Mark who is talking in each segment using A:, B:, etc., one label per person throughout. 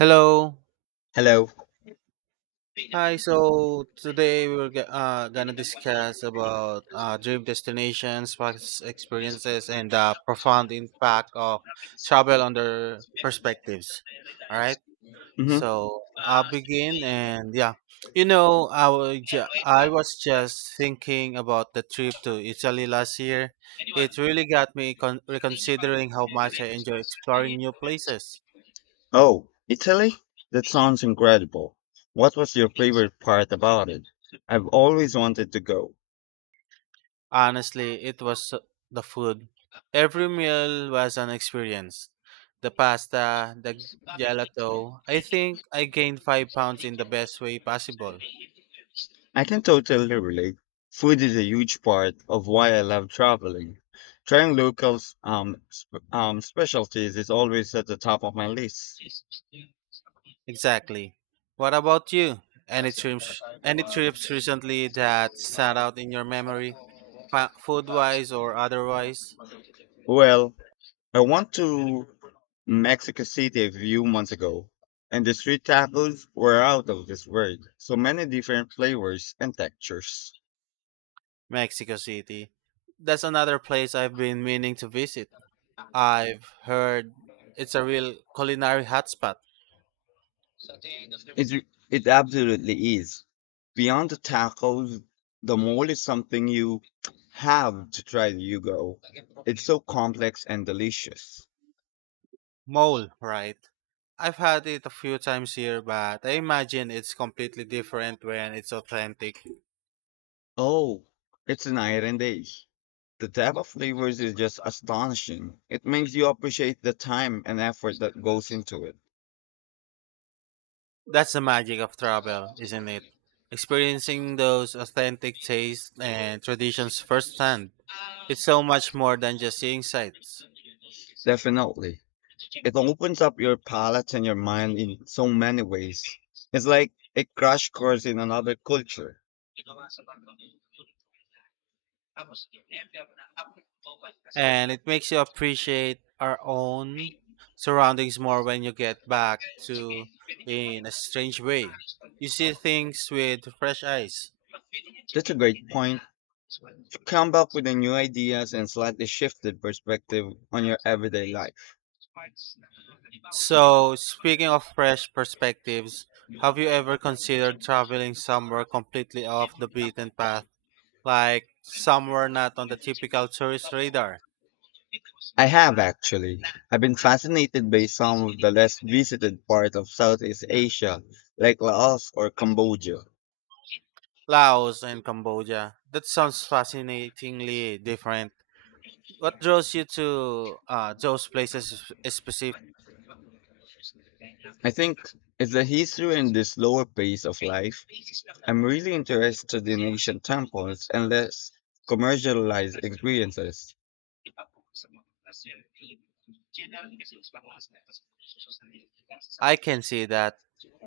A: Hello.
B: Hello.
A: Hi. So today we're gonna discuss about dream destinations, past experiences, and the profound impact of travel on their perspectives. All right.
B: Hmm.
A: So I'll begin, and yeah, I was just thinking about the trip to Italy last year. It really got me reconsidering how much I enjoy exploring new places.
B: Oh, Italy? That sounds incredible. What was your favorite part about it? I've always wanted to go.
A: Honestly, it was the food. Every meal was an experience. The pasta, the gelato. I think I gained 5 pounds in the best way possible.
B: I can totally relate. Food is a huge part of why I love traveling. Trying local specialties is always at the top of my list.
A: Exactly. What about you? Any trips? Any trips recently that stand out in your memory, food-wise or otherwise?
B: Well, I went to Mexico City a few months ago, and the street tacos were out of this world. So many different flavors and textures.
A: Mexico City. That's another place I've been meaning to visit. I've heard it's a real culinary hotspot.
B: It absolutely is. Beyond the tacos, the mole is something you have to try when you go. It's so complex and delicious.
A: Mole, right? I've had it a few times here, but I imagine it's completely different when it's authentic.
B: Oh, it's night and day. The depth of flavors is just astonishing. It makes you appreciate the time and effort that goes into it.
A: That's the magic of travel, isn't it? Experiencing those authentic tastes and traditions firsthand. It's so much more than just seeing sights.
B: Definitely. It opens up your palate and your mind in so many ways. It's like a crash course in another culture.
A: And it makes you appreciate our own surroundings more when you get back to in a strange way. You see things with fresh eyes.
B: That's a great point to come up with the new ideas and slightly shifted perspective on your everyday life.
A: So, speaking of fresh perspectives, have you ever considered traveling somewhere completely off the beaten path, like somewhere not on the typical tourist radar?
B: I have, actually. I've been fascinated by some of the less visited parts of Southeast Asia, like Laos or Cambodia.
A: Laos and Cambodia. That sounds fascinatingly different. What draws you to those places specifically?
B: I think it's the history and the slower pace of life. I'm really interested in ancient temples and less commercialized experiences.
A: I can see that.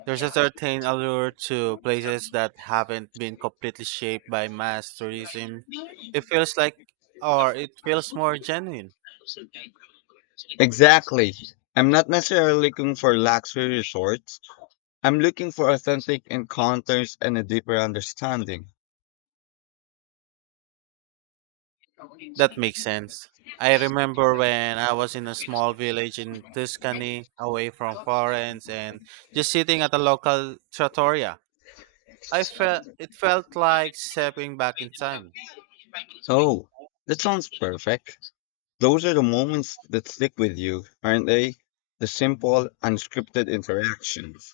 A: There's a certain allure to places that haven't been completely shaped by mass tourism. It feels like, or it feels more genuine.
B: Exactly. I'm not necessarily looking for luxury resorts. I'm looking for authentic encounters and a deeper understanding.
A: That makes sense. I remember when I was in a small village in Tuscany, away from Florence, and just sitting at a local trattoria. I felt it felt like stepping back in time.
B: Oh, that sounds perfect. Those are the moments that stick with you, aren't they? The simple, unscripted interactions.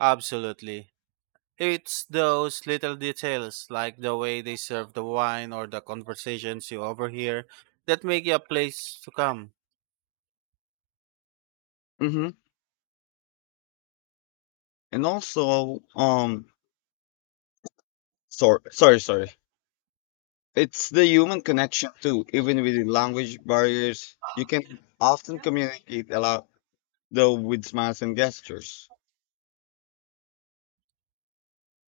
A: Absolutely. It's those little details, like the way they serve the wine or the conversations you overhear, that make you a place to come.
B: Mm-hmm. And also, sorry, sorry, sorry. it's the human connection too. Even with the language barriers, you can often communicate a lot, though with smiles and gestures.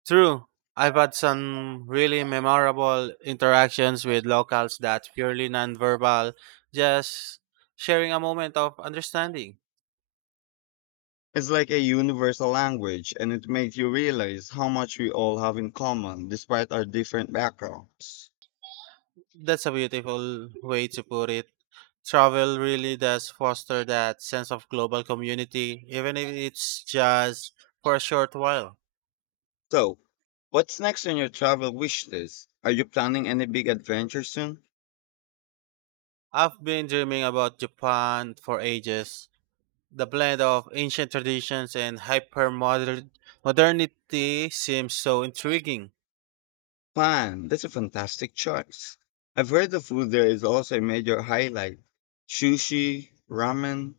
A: True. I've had some really memorable interactions with locals that purely nonverbal, just sharing a moment of understanding.
B: It's like a universal language, and it makes you realize how much we all have in common despite our different backgrounds.
A: That's a beautiful way to put it. Travel really does foster that sense of global community, even if it's just for a short while.
B: So, what's next on your travel wish list? Are you planning any big adventure soon?
A: I've been dreaming about Japan for ages. The blend of ancient traditions and hyper modernity seems so intriguing.
B: Japan, that's a fantastic choice. I've heard the food there is also a major highlight. Sushi, ramen.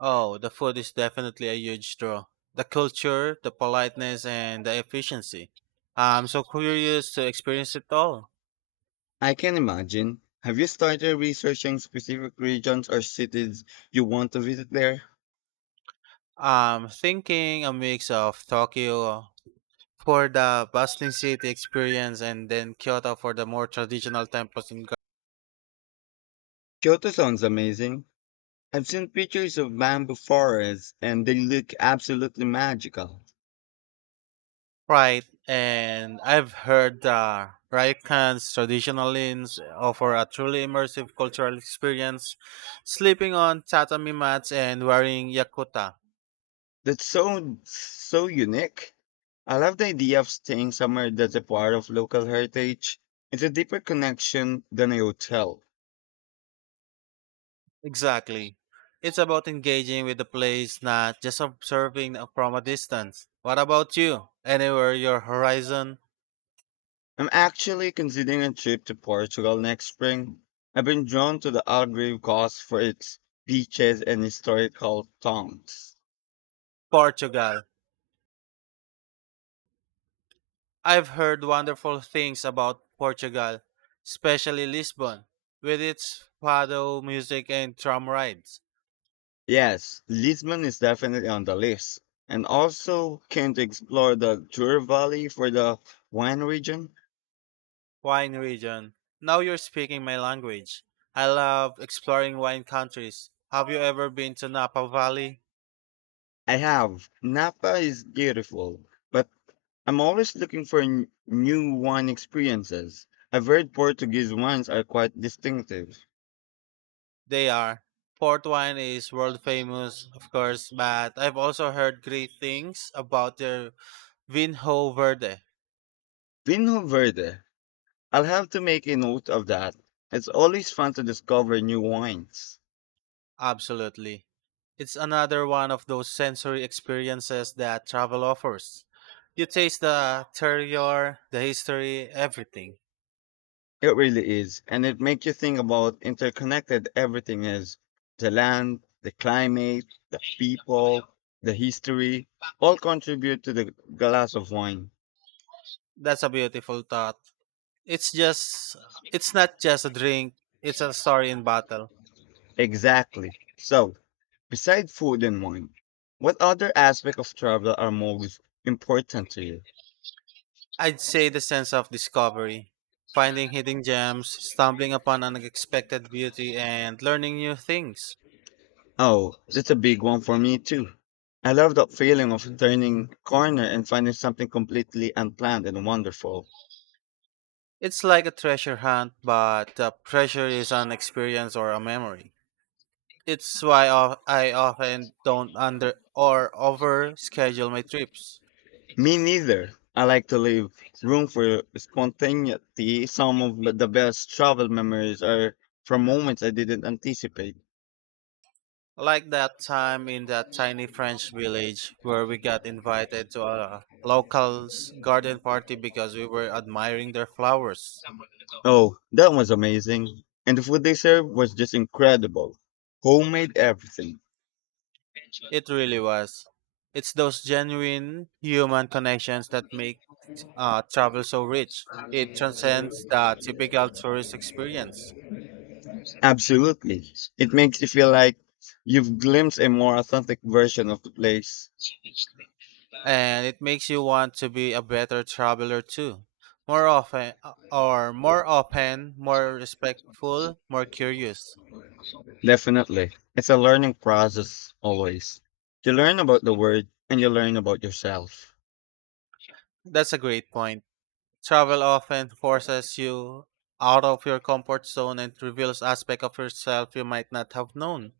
A: Oh, the food is definitely a huge draw. The culture, the politeness, and the efficiency. I'm so curious to experience it all.
B: I can imagine. Have you started researching specific regions or cities you want to visit there?
A: I'm thinking a mix of Tokyo for the bustling city experience and then Kyoto for the more traditional temples and Gar-
B: Kyoto sounds amazing. I've seen pictures of bamboo forests and they look absolutely magical.
A: Right, and I've heard the Ryokan's traditional inns offer a truly immersive cultural experience, sleeping on tatami mats and wearing yakuta.
B: That's so so unique. I love the idea of staying somewhere that's a part of local heritage. It's a deeper connection than a hotel.
A: Exactly. It's about engaging with the place, not just observing from a distance. What about you? Anywhere your horizon?
B: I'm actually considering a trip to Portugal next spring. I've been drawn to the Algarve coast for its beaches and historical towns.
A: Portugal. I've heard wonderful things about Portugal, especially Lisbon, with its fado music and tram rides.
B: Yes, Lisbon is definitely on the list. And also can to explore the Jura Valley for the wine region.
A: Wine region. Now you're speaking my language. I love exploring wine countries. Have you ever been to Napa Valley?
B: I have. Napa is beautiful, but I'm always looking for new wine experiences. I've heard Portuguese wines are quite distinctive.
A: They are. Port wine is world famous, of course, but I've also heard great things about their Vinho Verde.
B: Vinho Verde. I'll have to make a note of that. It's always fun to discover new wines.
A: Absolutely. It's another one of those sensory experiences that travel offers. You taste the terroir, the history, everything.
B: It really is. And it makes you think about interconnected everything is. The land, the climate, the people, the history, all contribute to the glass of wine.
A: That's a beautiful thought. It's just, it's not just a drink, it's a story in bottle.
B: Exactly. So, besides food and wine, what other aspects of travel are most important to you?
A: I'd say the sense of discovery, finding hidden gems, stumbling upon unexpected beauty, and learning new things.
B: Oh, that's a big one for me too. I love that feeling of turning corner and finding something completely unplanned and wonderful.
A: It's like a treasure hunt, but the treasure is an experience or a memory. I often don't under or over schedule my trips.
B: Me neither. I like to leave room for spontaneity. Some of the best travel memories are from moments I didn't anticipate.
A: Like that time in that tiny French village where we got invited to a local's garden party because we were admiring their flowers.
B: Oh, that was amazing. And the food they served was just incredible. Homemade everything.
A: It really was. It's those genuine human connections that make travel so rich. It transcends the typical tourist experience,
B: Absolutely. It makes you feel like you've glimpsed a more authentic version of the place.
A: and it makes you want to be a better traveler too. More often, or more open, more respectful, more curious.
B: Definitely. It's a learning process always. You learn about the word and you learn about yourself.
A: That's a great point. Travel often forces you out of your comfort zone and reveals aspects of yourself you might not have known.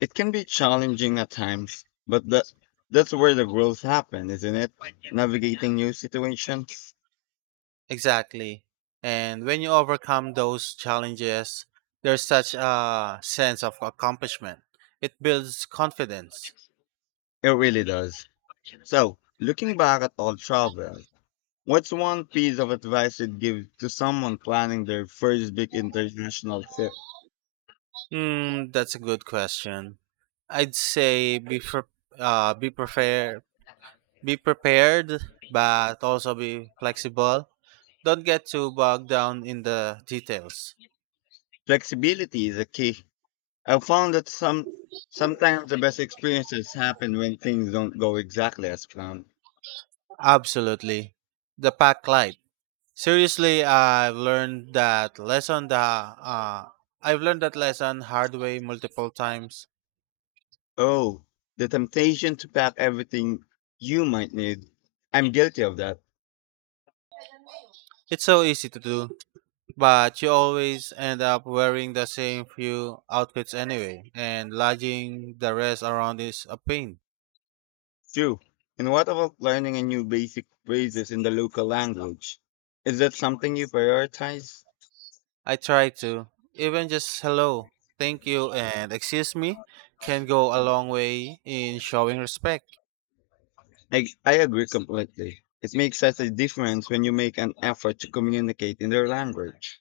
B: It can be challenging at times, but that's where the growth happens, isn't it? Navigating new situations.
A: Exactly. And when you overcome those challenges, there's such a sense of accomplishment. It builds confidence.
B: It really does. So, looking back at all travel, what's one piece of advice you'd give to someone planning their first big international trip?
A: That's a good question. I'd say be pre- be prepared, be prepared, but also be flexible. Don't get too bogged down in the details.
B: Flexibility is a key. I've found that sometimes the best experiences happen when things don't go exactly as planned.
A: Absolutely. The pack life. Seriously, I've learned that lesson hard way multiple times.
B: Oh, the temptation to pack everything you might need. I'm guilty of that.
A: It's so easy to do, but you always end up wearing the same few outfits anyway, and lugging the rest around is a pain.
B: True. And what about learning a new basic phrases in the local language? Is that something you prioritize?
A: I try to even just hello, thank you, and excuse me can go a long way in showing respect.
B: I agree completely. It makes such a difference when you make an effort to communicate in their language.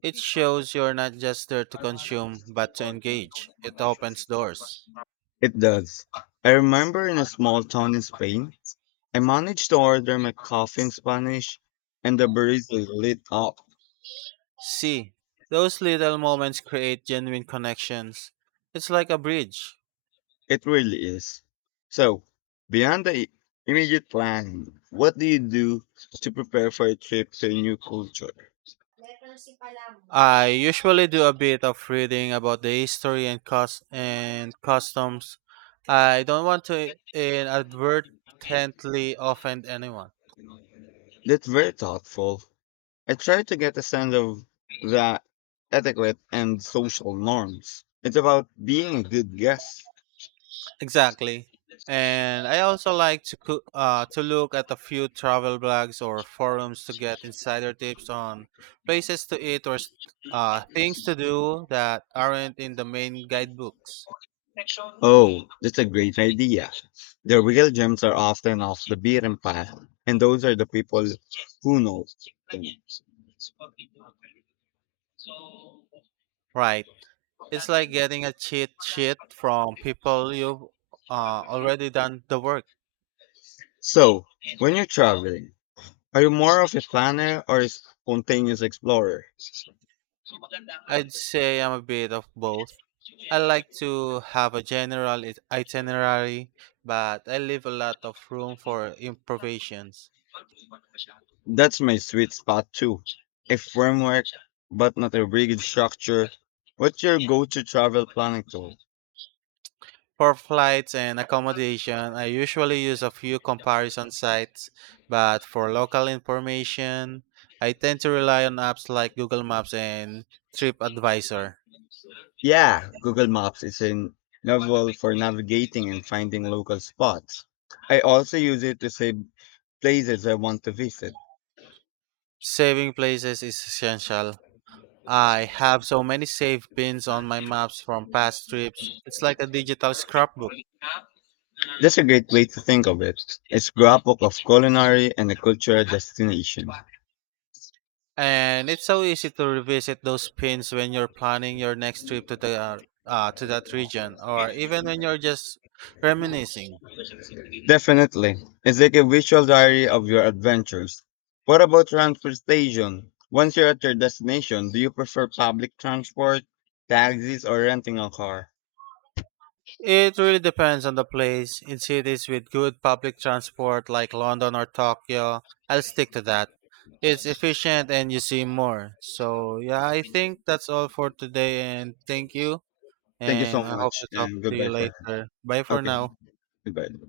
A: It shows you're not just there to consume, but to engage. It opens doors.
B: It does. I remember in a small town in Spain, I managed to order my coffee in Spanish, and the barista lit up.
A: See, those little moments create genuine connections. It's like a bridge.
B: It really is. So, beyond the immediate planning, what do you do to prepare for a trip to a new culture?
A: I usually do a bit of reading about the history and customs. I don't want to inadvertently offend anyone.
B: That's very thoughtful. I try to get a sense of the etiquette and social norms. It's about being a good guest.
A: Exactly. And I also like to to look at a few travel blogs or forums to get insider tips on places to eat or things to do that aren't in the main guidebooks.
B: Oh, that's a great idea. The real gems are often off the beaten path, and those are the people who know them.
A: Right. It's like getting a cheat sheet from people you've already done the work.
B: So, when you're traveling, are you more of a planner or a spontaneous explorer?
A: I'd say I'm a bit of both. I like to have a general itinerary, but I leave a lot of room for improvisations.
B: That's my sweet spot too. A framework, but not a rigid structure. What's your go to travel planning tool?
A: For flights and accommodation, I usually use a few comparison sites, but for local information, I tend to rely on apps like Google Maps and TripAdvisor.
B: Yeah, Google Maps is invaluable for navigating and finding local spots. I also use it to save places I want to visit.
A: Saving places is essential. I have so many save pins on my maps from past trips. It's like a digital scrapbook.
B: That's a great way to think of it. It's grapple of culinary and a cultural destination.
A: And it's so easy to revisit those pins when you're planning your next trip to the to that region or even when you're just reminiscing.
B: Definitely. It's like a visual diary of your adventures. What about transportation? Once you're at your destination, do you prefer public transport, taxis, or renting a car?
A: It really depends on the place. In cities with good public transport like London or Tokyo, I'll stick to that. It's efficient and you see more. So, yeah, I think that's all for today and thank you.
B: Thank you
A: And
B: so
A: I hope
B: much
A: to talk
B: and
A: to you
B: goodbye for.
A: later. Bye for
B: Okay,
A: now.
B: goodbye.